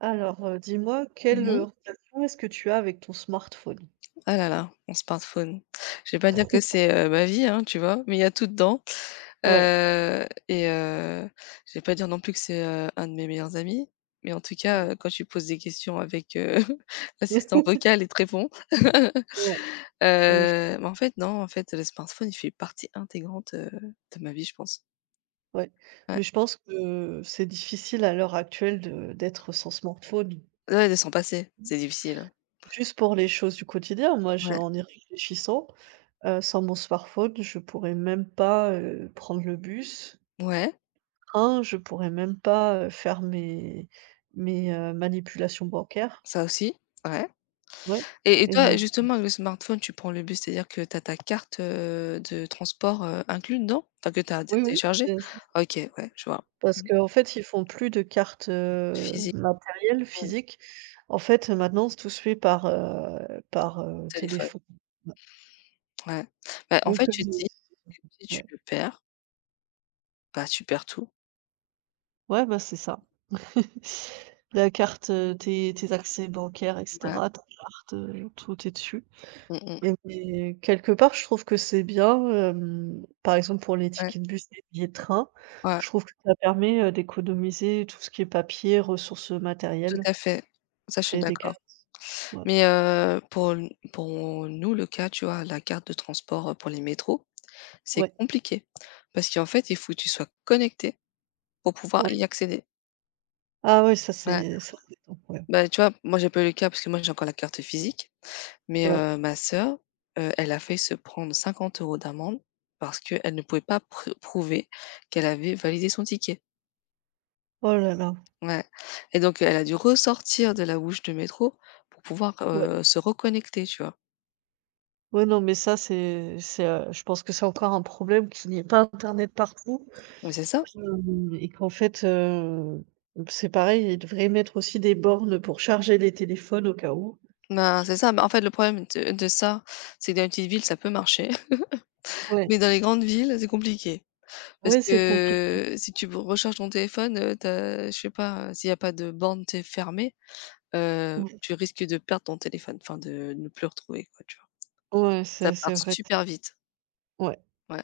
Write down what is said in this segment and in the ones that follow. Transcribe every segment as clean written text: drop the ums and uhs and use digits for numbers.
Dis-moi, quelle Mmh. relation est-ce que tu as avec ton smartphone? Ah là là, mon smartphone. Je vais pas dire que c'est, ma vie, hein, tu vois? Mais il y a tout dedans, Ouais, et je vais pas dire non plus que c'est, un de mes meilleurs amis, mais en tout cas, ouais. Quand tu poses des questions avec, l'assistant vocal, il te répond. Ouais, mais je Mais en fait, non, en fait, le smartphone, il fait partie intégrante, de ma vie, je pense. ouais, mais Ouais. je pense que c'est difficile à l'heure actuelle de d'être sans smartphone. Ouais, de s'en passer, c'est difficile, hein. Juste pour les choses du quotidien, moi, j'ai Ouais. en y réfléchissant, sans mon smartphone, je pourrais même pas, prendre le bus, Ouais, train, je pourrais même pas, faire mes manipulations bancaires. ça aussi, ouais. Ouais Et et heu, toi, justement, avec le smartphone, tu prends le bus, c'est-à-dire que tu as ta carte, de transport, inclus dedans? Enfin, que tu as oui, oui, téléchargée? c'est. OK, ouais, je vois. Parce Mmh. qu'en fait, ils font plus de cartes, Physique, matérielles, mmh, physiques. En fait, maintenant, tout se fait par téléphone, téléphone. Ouais, ouais. Bah, en donc fait, heu, tu te dis que si tu ouais, le perds, bah, tu perds tout. ouais, bah, c'est ça. La carte, tes accès bancaires et Ouais. cetera, ta carte, tout est dessus Mmh mh. et mais quelque part, je trouve que c'est bien, par exemple, pour les Ouais, tickets de bus et les billets de train, ouais, je trouve que ça permet, d'économiser tout ce qui est papier, ressources tout matérielles, à fait. Ça, je suis créer des d'accord. cartes. Ouais, Mais pour n pour nous, le cas, tu vois, la carte de transport, pour les métros, c'est ouais, compliqué parce qu'en fait, il faut que tu sois connecté pour pouvoir y ouais. accéder. Ah ouais, ça Ouais. c'est c'est embêtant, ouais. Bah, tu vois, moi, j'ai pas eu le cas parce que moi, j'ai encore la carte physique, mais, Ouais. ouais, ma sœur, elle a failli se prendre 50 euros d'amende parce qu'elle ne pouvait pas pr prouver qu'elle avait validé son ticket. Oh là là, Ouais et donc elle a dû ressortir de la bouche de métro pour pouvoir, ouais. Se reconnecter, tu vois? Ouais, non, mais ça c'est, je pense que c'est encore un problème qu'il n'y ait pas internet partout, Mais c'est ça. hem et qu'en fait, c'est pareil, ils devraient mettre aussi des bornes pour charger les téléphones au cas où. Ben, c'est ça. Ben, en fait, le problème de ça, c'est que dans les petites villes, ça peut marcher, Ouais, mais dans les grandes villes, c'est compliqué parce ouais, c'est compliqué. que si tu b recharges ton téléphone, tu je sais pas, s'il y a pas de borne, tu sais, fermée, Ouais, tu risques de perdre ton téléphone, enfin de ne plus le retrouver quoi, tu vois? ouais, Ça c'est part vrai, super vite, ouais, ouais.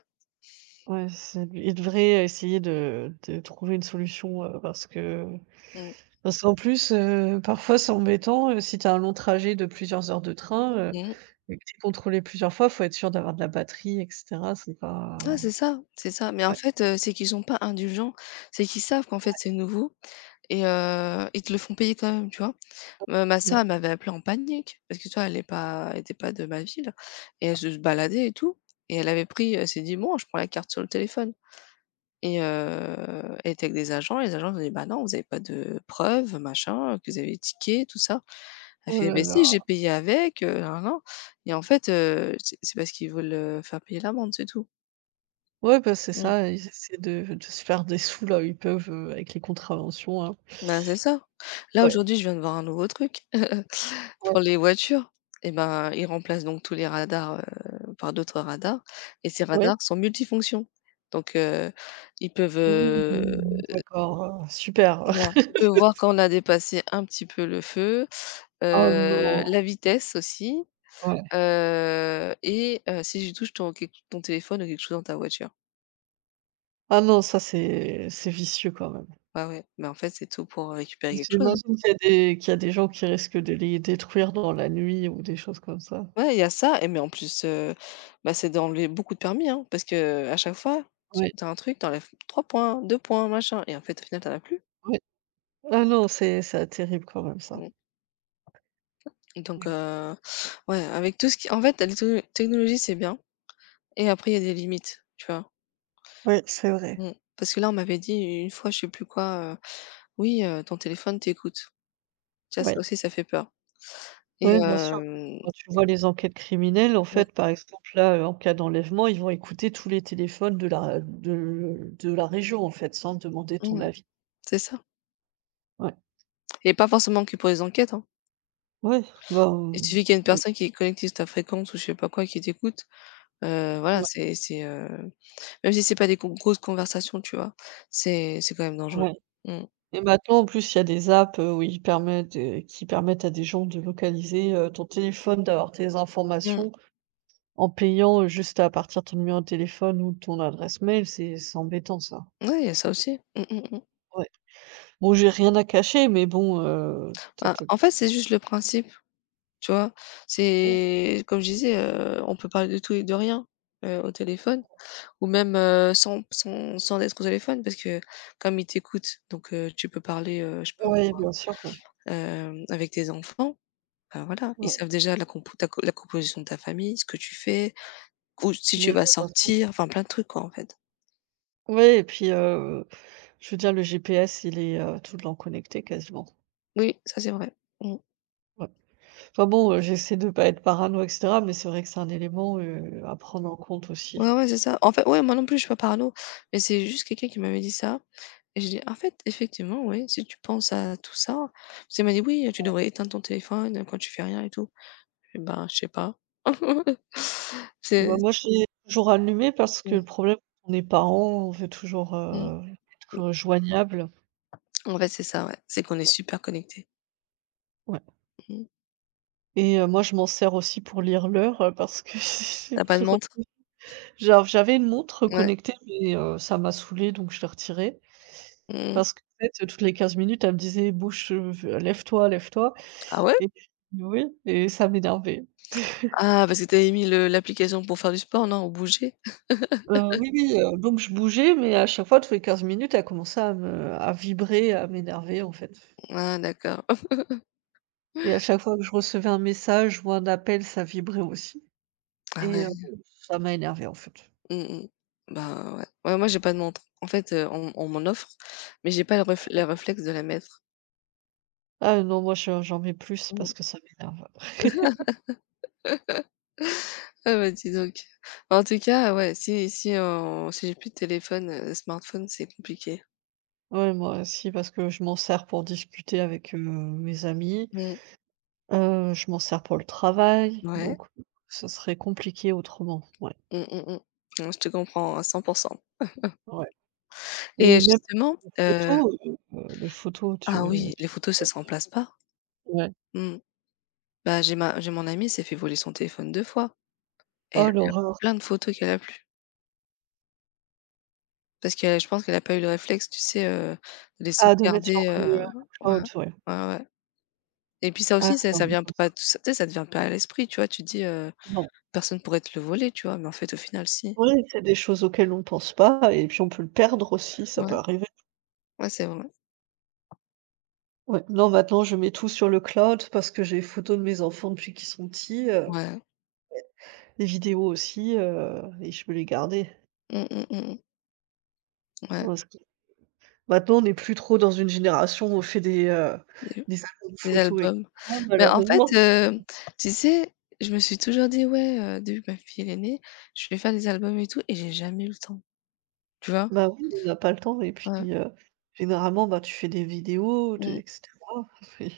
ouais, c'est ils devraient essayer de trouver une solution, parce que. Mmh. Parce qu'en plus, parfois c'est embêtant, si tu as un long trajet de plusieurs heures de train, Mmh. et que tu es contrôlé plusieurs fois, faut être sûr d'avoir de la batterie et cetera. C'est Ouais, pas c'est ça, c'est ça. Mais en ouais, fait, c'est qu'ils sont pas indulgents, c'est qu'ils savent qu'en fait c'est nouveau et ils te le font payer quand même, tu vois? Ma sœur, ouais. elle m'avait appelée en panique parce que tu elle est pas elle était pas de ma ville et elle se baladait et tout et elle avait pris elle s'est dit: «Bon, je prends la carte sur le téléphone». Et elle était avec des agents, et les agents ils ont dit: «Bah non, vous avez pas de preuves, machin, que vous avez les tickets, tout ça». Elle Oh fait: là «Beh si, là. j'ai payé avec, nin, nin, et en fait, c'est parce qu'ils veulent, faire payer l'amende, c'est tout. Ouais, bah, c'est Mmh. ça, ils essaient de se faire des sous là où ils peuvent, avec les contraventions, hein. Ben, c'est ça. Là, Ouais, aujourd'hui, je viens de voir un nouveau truc ouais, pour les voitures et ben, ils remplacent donc tous les radars, par d'autres radars et ces ouais. radars sont multifonctions. Donc ils peuvent, heu Mmh, d'accord, super. Voilà, on peut voir quand on a dépassé un petit peu le feu, Ah non, la vitesse aussi, ouais. et si tu touches ton téléphone ou quelque chose dans ta voiture. Ah non, ça c'est vicieux quand même. Ouais, ouais, mais en fait, c'est tout pour récupérer quelque chose, hein. J'imagine qu'il y a des qu'il y a des gens qui risquent de les détruire dans la nuit ou des choses comme ça. Ouais, il y a ça et mais en plus, bah, c'est d'enlever beaucoup de permis, hein, parce qu'à chaque fois, tu Ouais, tu as un truc, tu enlèves 3 points, 2 points, machin et en fait, au final, tu en as plus. ouais. Ah non, c'est terrible quand même ça. Mmh, donc ouais, avec tout ce qui en fait, la technologie, c'est bien et après il y a des limites, tu vois? Oui, c'est vrai. Mmh. Parce que là, on m'avait dit une fois, je sais plus quoi: «Oui, ton téléphone t'écoute». Tu vois? Oui, Ça aussi, ça fait peur et oui, bien sûr. hem Quand tu vois les enquêtes criminelles, en mmh, fait, par exemple, là, en cas d'enlèvement, ils vont écouter tous les téléphones de la région, en fait, sans te demander ton mmh, avis. c'est ça Ouais. et pas forcément que pour les enquêtes, hein. Ouais, bah, Il mmh, suffit qu'il y ait une personne qui est connectée sur ta fréquence ou je sais pas quoi, qui t'écoute, voilà, ouais, c'est, même si c'est pas des con grosses conversations, tu vois? C'est quand même dangereux. ouais Mmh. et maintenant, en plus, il y a des apps, où ils permettent, qui permettent à des gens de localiser, ton téléphone, d'avoir tes Mmh. informations en payant, juste à partir de ton numéro de téléphone ou de ton adresse mail. C'est embêtant ça. Ouais, il y a ça aussi. Mmh, mmh, mmh. Ouais. Bon, j'ai rien à cacher, mais bon, tu ent Bah, en fait, c'est juste le principe, tu vois? ouais, C'est comme je disais, on peut parler de tout et de rien, au téléphone. Ou même, sans être au téléphone parce que comme ils t'écoutent, donc tu peux parler, je sais pas, ouais, bien sûr, ouais, avec tes enfants, bah, voilà, ils ouais, savent déjà la composition de ta famille, ce que tu fais, ou si mais tu euh, vas bien sûr, ouais. sortir, enfin plein de trucs quoi, en fait. Ouais et puis, je veux dire le GPS il est, tout le temps connecté quasiment. Oui, ça c'est vrai. Mmh. Ouais. Enfin bon, j'essaie de pas être parano et cetera, mais c'est vrai que c'est un élément, à prendre en compte Ouais, aussi. ouais, c'est ça. En fait, ouais, moi non plus je suis pas parano, mais c'est juste quelqu'un qui m'avait dit ça et j'ai dit: «En fait, effectivement, oui, si tu penses à tout ça», parce qu'il m'a dit: «Oui, tu devrais éteindre ton téléphone, quand tu fais rien et tout». Je fais: «Ben, je sais pas». Bah, C'est moi je l'ai toujours allumé parce que le mmh, problème on est parents, on veut toujours, mmh. Être joignables. En fait, c'est ça, ouais. C'est qu'on est Ouais, super connectés. ouais Mmh. Moi je m'en sers aussi pour lire l'heure, parce que Tu pas je. de montre? Genre, j'avais une montre Ouais. connectée, mais ça m'a saoulée, donc je l'ai retirée. Mmh. Parce qu'en fait, toutes les 15 minutes, elle me disait: «Bouge, lève-toi, lève-toi» Ah ouais? et oui et ça m'énervait. Ah, parce que tu mis le l'application pour faire du sport, non? Ou bouger? Oui, oui, donc je bougeais, mais à chaque fois, toutes les 15 minutes, elle commençait à vibrer, à m'énerver, en fait, Ah d'accord. et à chaque fois que je recevais un message ou un appel, ça vibrait aussi Ah et ouais. heu, ça m'a énervé en fait. Mmh mh. Bah ouais. Ouais, moi j'ai pas de montre. En fait, on m'en offre, mais j'ai pas le réflexe de la mettre. Ah non, moi, je j'en mets plus Mmh. parce que ça m'énerve. Ah bah dis donc. Bah, en tout cas, ouais, si j'ai plus de téléphone, smartphone, c'est compliqué. Ouais, moi aussi, parce que je m'en sers pour discuter avec, mes amis. Mmh. Je m'en sers pour le travail, Ouais. donc ça serait compliqué autrement, ouais, Mmh, mmh, mmh. Non, je te comprends à 100 ouais et et même justement, les photos, les photos tu ah oui, les tu photos ça les as se su remplace pas. ouais. Mmh. Bah, j'ai ma j'ai mon amie s'est fait voler son téléphone 2 fois. Elle Oh Il y a l'horreur! plein de photos qu'elle a plus parce que je pense qu'elle a pas eu le réflexe, tu sais, de les Ah, de mettre sur sauvegarder, le ouais, cloud, ouais. ouais, ouais et puis ça Ah, aussi, c'est ça vient embêtant ça. pas tout s tu sais, ça te vient pas à l'esprit, tu vois? Tu te dis: Non. «Personne pourrait te le voler», tu vois? Mais en fait, au final, si. Oui, c'est des choses auxquelles on pense pas et puis on peut le perdre aussi, ça peut Ouais, arriver. ouais, c'est vrai. Ouais, non, maintenant je mets tout sur le cloud parce que j'ai les photos de mes enfants depuis qu'ils sont petits, Ouais. les vidéos aussi, et je veux les garder. Mmh, mmh, mmh, mmh. Ouais, Parce que maintenant, on n'est plus trop dans une génération où on fait des des albums des photos et albums. cetera, Mais en fait, malheureusement. Tu sais, je me suis toujours dit: «Ouais, depuis que ma fille, elle est née, je vais faire des albums et tout» et j'ai jamais eu le temps, tu vois? Bah oui, on n'a pas le temps et Ouais. puis, généralement, bah, tu fais des vidéos, tu Mmh, et cetera. Oui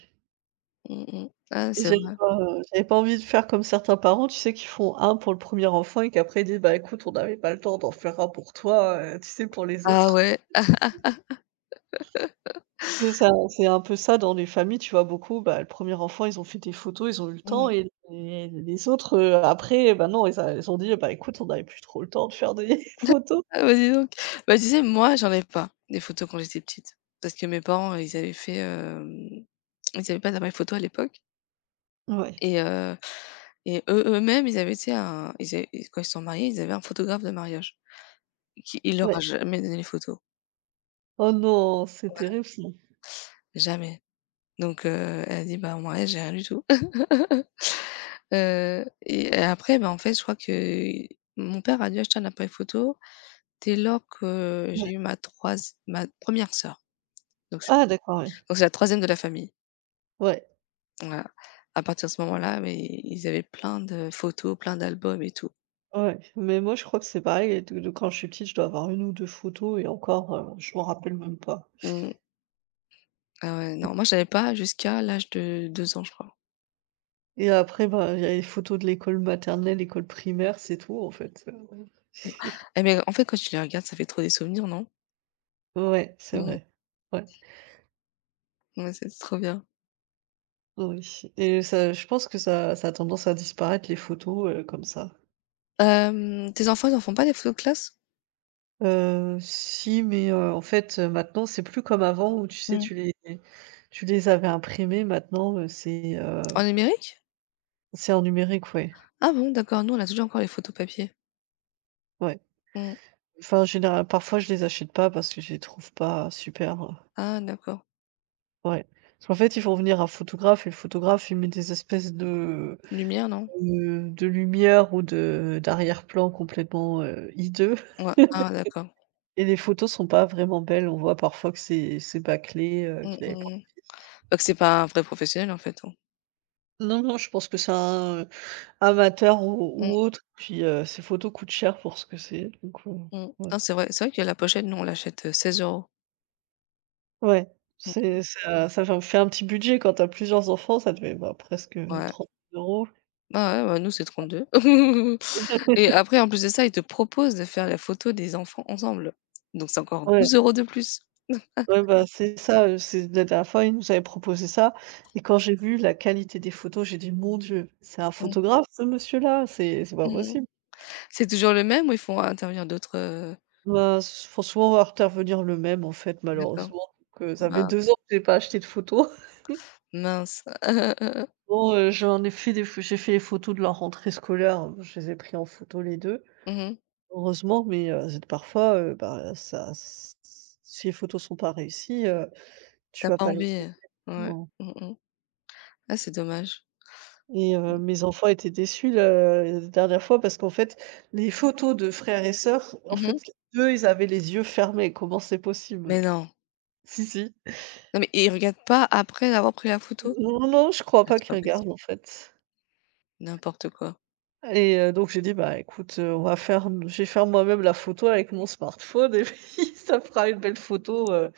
mmh mh. Ah et c'est vrai. J'avais pas envie de faire comme certains parents, tu sais, qui font un pour le premier enfant et qu'après ils disent: «Bah écoute, on n'avait pas le temps d'en faire un pour toi, tu sais, pour les Ah autres». ouais. C'est ça, c'est un peu ça dans les familles, tu vois? Beaucoup, bah, le premier enfant, ils ont fait des photos, ils ont eu le temps Mmh. Et les autres, après, bah, non, ils ont dit: «Bah, écoute, on n'avait plus trop le temps de faire des photos». Ah bah, dis donc. Bah, tu sais, moi, j'en ai pas des photos quand j'étais petite parce que mes parents, ils avaient pas d'appareil photo à l'époque Ouais, et heu et eux eux-mêmes, ils avaient, tu sais, un ils avaient quand ils se sont mariés, ils avaient un photographe de mariage qui il leur ouais. a jamais donné les photos, Oh non, c'est terrible ça. jamais. Donc elle a dit: «Bah, mon mariage, j'ai rien du tout». Et après, bah, en fait, je crois que mon père a dû acheter un appareil photo dès lors que Ouais. j'ai eu ma première sœur. Donc c'est Ah d'accord, ouais. donc c'est la troisième de la famille. Ouais, Voilà. À partir de ce moment-là, mais ils avaient plein de photos, plein d'albums et tout. ouais, mais moi, je crois que c'est pareil de quand je suis petite, je dois avoir une ou 2 photos et encore, je m'en rappelle même pas Mmh. Ah ouais, non, moi, je l'avais pas jusqu'à l'âge de 2 ans, je crois. et après, bah, il y a les photos de l'école maternelle, l'école primaire, c'est tout en fait. Eh mais en fait, quand tu les regardes, ça fait trop des souvenirs, non? Ouais, c'est Mmh. vrai. Ouais. Ouais, c'est trop bien. Oui et ça je pense que ça a tendance à disparaître les photos, comme ça. Tes enfants, ils en font pas des photos de classe? Si, mais, en fait, maintenant, c'est plus comme avant où tu sais, Mmh. tu les avais imprimées. Maintenant, En numérique? c'est en numérique, ouais, Ah bon, d'accord, nous, on a toujours encore les photos papier. ouais. Mmh. Enfin, général parfois, je les achète pas parce que je les trouve pas super, Ah d'accord. ouais. Parce qu'en fait, ils font venir un photographe et le photographe, il met des espèces de, Lumière, non? heu, de lumière ou de d'arrière-plan complètement, hideux. Ouais. Ah d'accord. Et les photos sont pas vraiment belles. On voit parfois que c'est bâclé, Mmh, mmh. qu'il avait pr Mmh. Donc c'est pas un vrai professionnel, en fait, hein. non, non, je pense que c'est un amateur Mmh, ou autre. Puis, ces photos coûtent cher pour ce que c'est, donc, mmh. ouais. Non, c'est vrai que la pochette, nous, on l'achète, 16 euros. Mmh. Ouais, c'est ça ça va me fait un petit budget quand t'as plusieurs enfants, ça devait, bah, presque Ouais. 30 euros. Ah ouais, bah, nous, c'est 32. Et après, en plus de ça, ils te proposent de faire la photo des enfants ensemble. Donc, c'est encore Ouais, 12 € de plus. ouais, bah, c'est ça, c'est la dernière fois, il nous avait proposé ça et quand j'ai vu la qualité des photos, j'ai dit: «Mon Dieu, c'est un Mmh. photographe ce monsieur-là? C'est pas Mmh mmh. possible». C'est toujours le même ou ils font intervenir d'autres, Bah, s franchement, on intervenir le même, en fait, d'accord. malheureusement. Donc, ça fait 2 ans Mince, que j'ai pas acheté de photos. mince. Bon, j'en ai fait des pho j'ai fait les photos de la rentrée scolaire, hein, je les ai pris en photo les 2. Mmh mh. Heureusement, mais, z parfois, bah, ça s si les photos sont pas réussies, tu vas Pas pas les envie, ouais. voir. Non. Mmh mh. Ah, c'est dommage. Et mes enfants étaient déçus le la dernière fois parce qu'en fait, les photos de frères et sœurs, en fait, Mmh. eux, ils avaient les yeux fermés. Comment c'est possible? Mais non. Si, si. Non, mais ils regardent pas après avoir pris la photo? Non, non, je crois Mais pas c'est qu'ils pas regardent, possible. en fait. N'importe quoi. Donc j'ai dit: «Bah, écoute, on va faire m je vais faire moi-même la photo avec mon smartphone et puis ça fera une belle photo,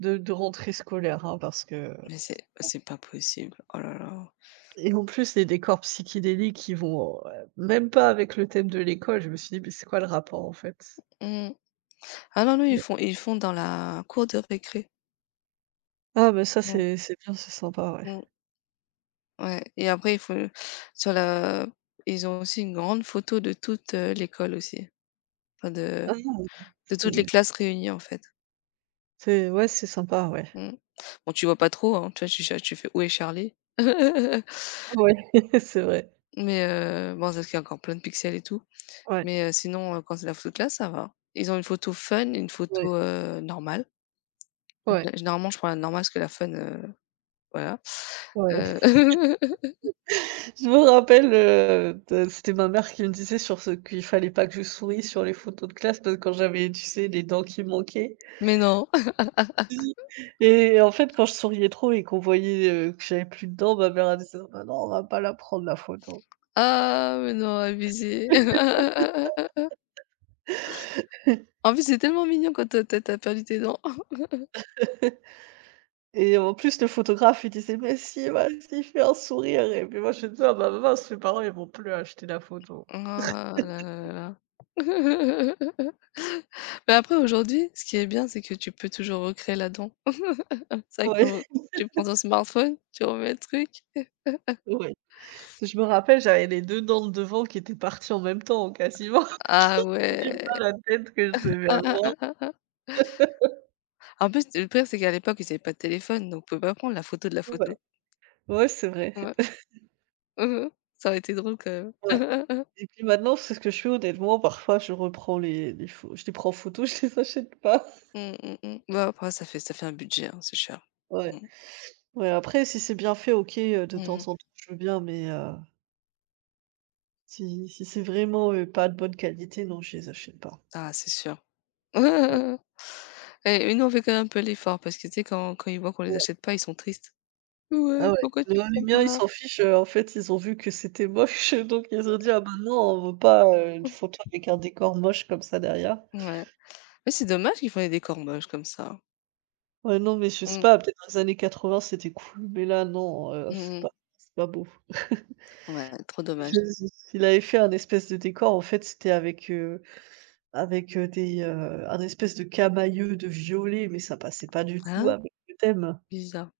de rentrée scolaire, hein». Parce que Mais c'est pas possible. Oh là là. et en plus les décors psychédéliques qui vont, même pas avec le thème de l'école. Je me suis dit: «Mais c'est quoi le rapport, en fait?» Mmh. Ah non, non, ils font dans la cour de récré. Ah, mais ça Mmh c'est c'est bien, c'est sympa, ouais. mh. Ouais et après il faut sur la ils ont aussi une grande photo de toute, l'école aussi, enfin de Ah de toutes les c'est classes réunies en fait. c'est ouais, c'est sympa, ouais. Mmh. Bon tu vois pas trop, hein, tu vois? Tu fais: «Où est Charlie?» Ah ouais, c'est vrai. Mais bon, c'est parce qu'il y a encore plein de pixels et tout, Ouais, mais sinon, quand c'est la photo de classe, ça va. Ils ont une photo fun et une ouais, photo, normale. ouais, Gé généralement je prends la normale parce que la fun, voilà. ouais. Heu, Je me rappelle, de c'était ma mère qui me disait sur ce qu'il fallait pas que je sourie sur les photos de classe parce que quand j'avais, tu sais, les dents qui manquaient. mais non. Mmh. Et en fait, quand je souriais trop et qu'on voyait, que j'avais plus de dents, ma mère, elle disait: «Bah non, on va pas la prendre la photo» Ah mais non, abusé. En plus, c'est tellement mignon quand t'as tu tu perdu tes dents. et en plus, le photographe, il disait: «Mais si, vas-y, fais un sourire» et puis moi, je disais: «Ah bah maman mes parents, ils vont plus acheter la photo». Oh là là là là. Mais après aujourd'hui, ce qui est bien, c'est que tu peux toujours recréer la dent. C'est vrai que Ouais, quand tu prends ton smartphone, tu remets le truc. ouais. Je me rappelle, j'avais les 2 dents de devant qui étaient parties en même temps, quasiment. Ah J'ai ouais. pas la tête que je devais Ah ah avoir. ah ah ah. En plus, le pire, c'est qu'à l'époque, ils avaient pas de téléphone, donc on pouvait pas prendre la photo de la Ouais. photo. Ouais, c'est vrai. Ouais. Ça aurait été drôle quand même. Ouais et puis maintenant, c'est ce que je fais honnêtement. Parfois, je reprends les pho je les prends en photo, je les achète pas. Mmh, mmh mh. Bah, après ça fait un budget, hein, c'est cher. Mmh. Ouais. Ouais, après si c'est bien fait, OK, de temps Mmh. en temps, je veux bien, mais si c'est vraiment, pas de bonne qualité, non, je les achète pas. Ah, c'est sûr. Ouais, ouais, Ouais, ouais, ouais. Et nous, on fait quand même un peu l'effort parce que, tu sais, quand ils voient qu'on les ouais. achète pas, ils sont tristes. «Ouais, Ah ouais. pourquoi Le tu les prends miens, ils pas?» s'en fichent, en fait, ils ont vu que c'était moche, donc ils ont dit: «Ah bah non, on veut pas, une photo avec un décor moche comme ça derrière». Ouais. Mais c'est dommage qu'ils font des décors moches comme ça. Ouais, non, mais je sais Mmh, pas, peut-être dans les années 80, c'était cool, mais là, non, heu, c'est mmh mh. pas c'est pas beau. Ouais, trop dommage. Je il avait fait un espèce de décor, en fait, c'était avec, des, un espèce de camailleux de violet, mais ça passait pas du tout Hein? avec le thème. Bizarre.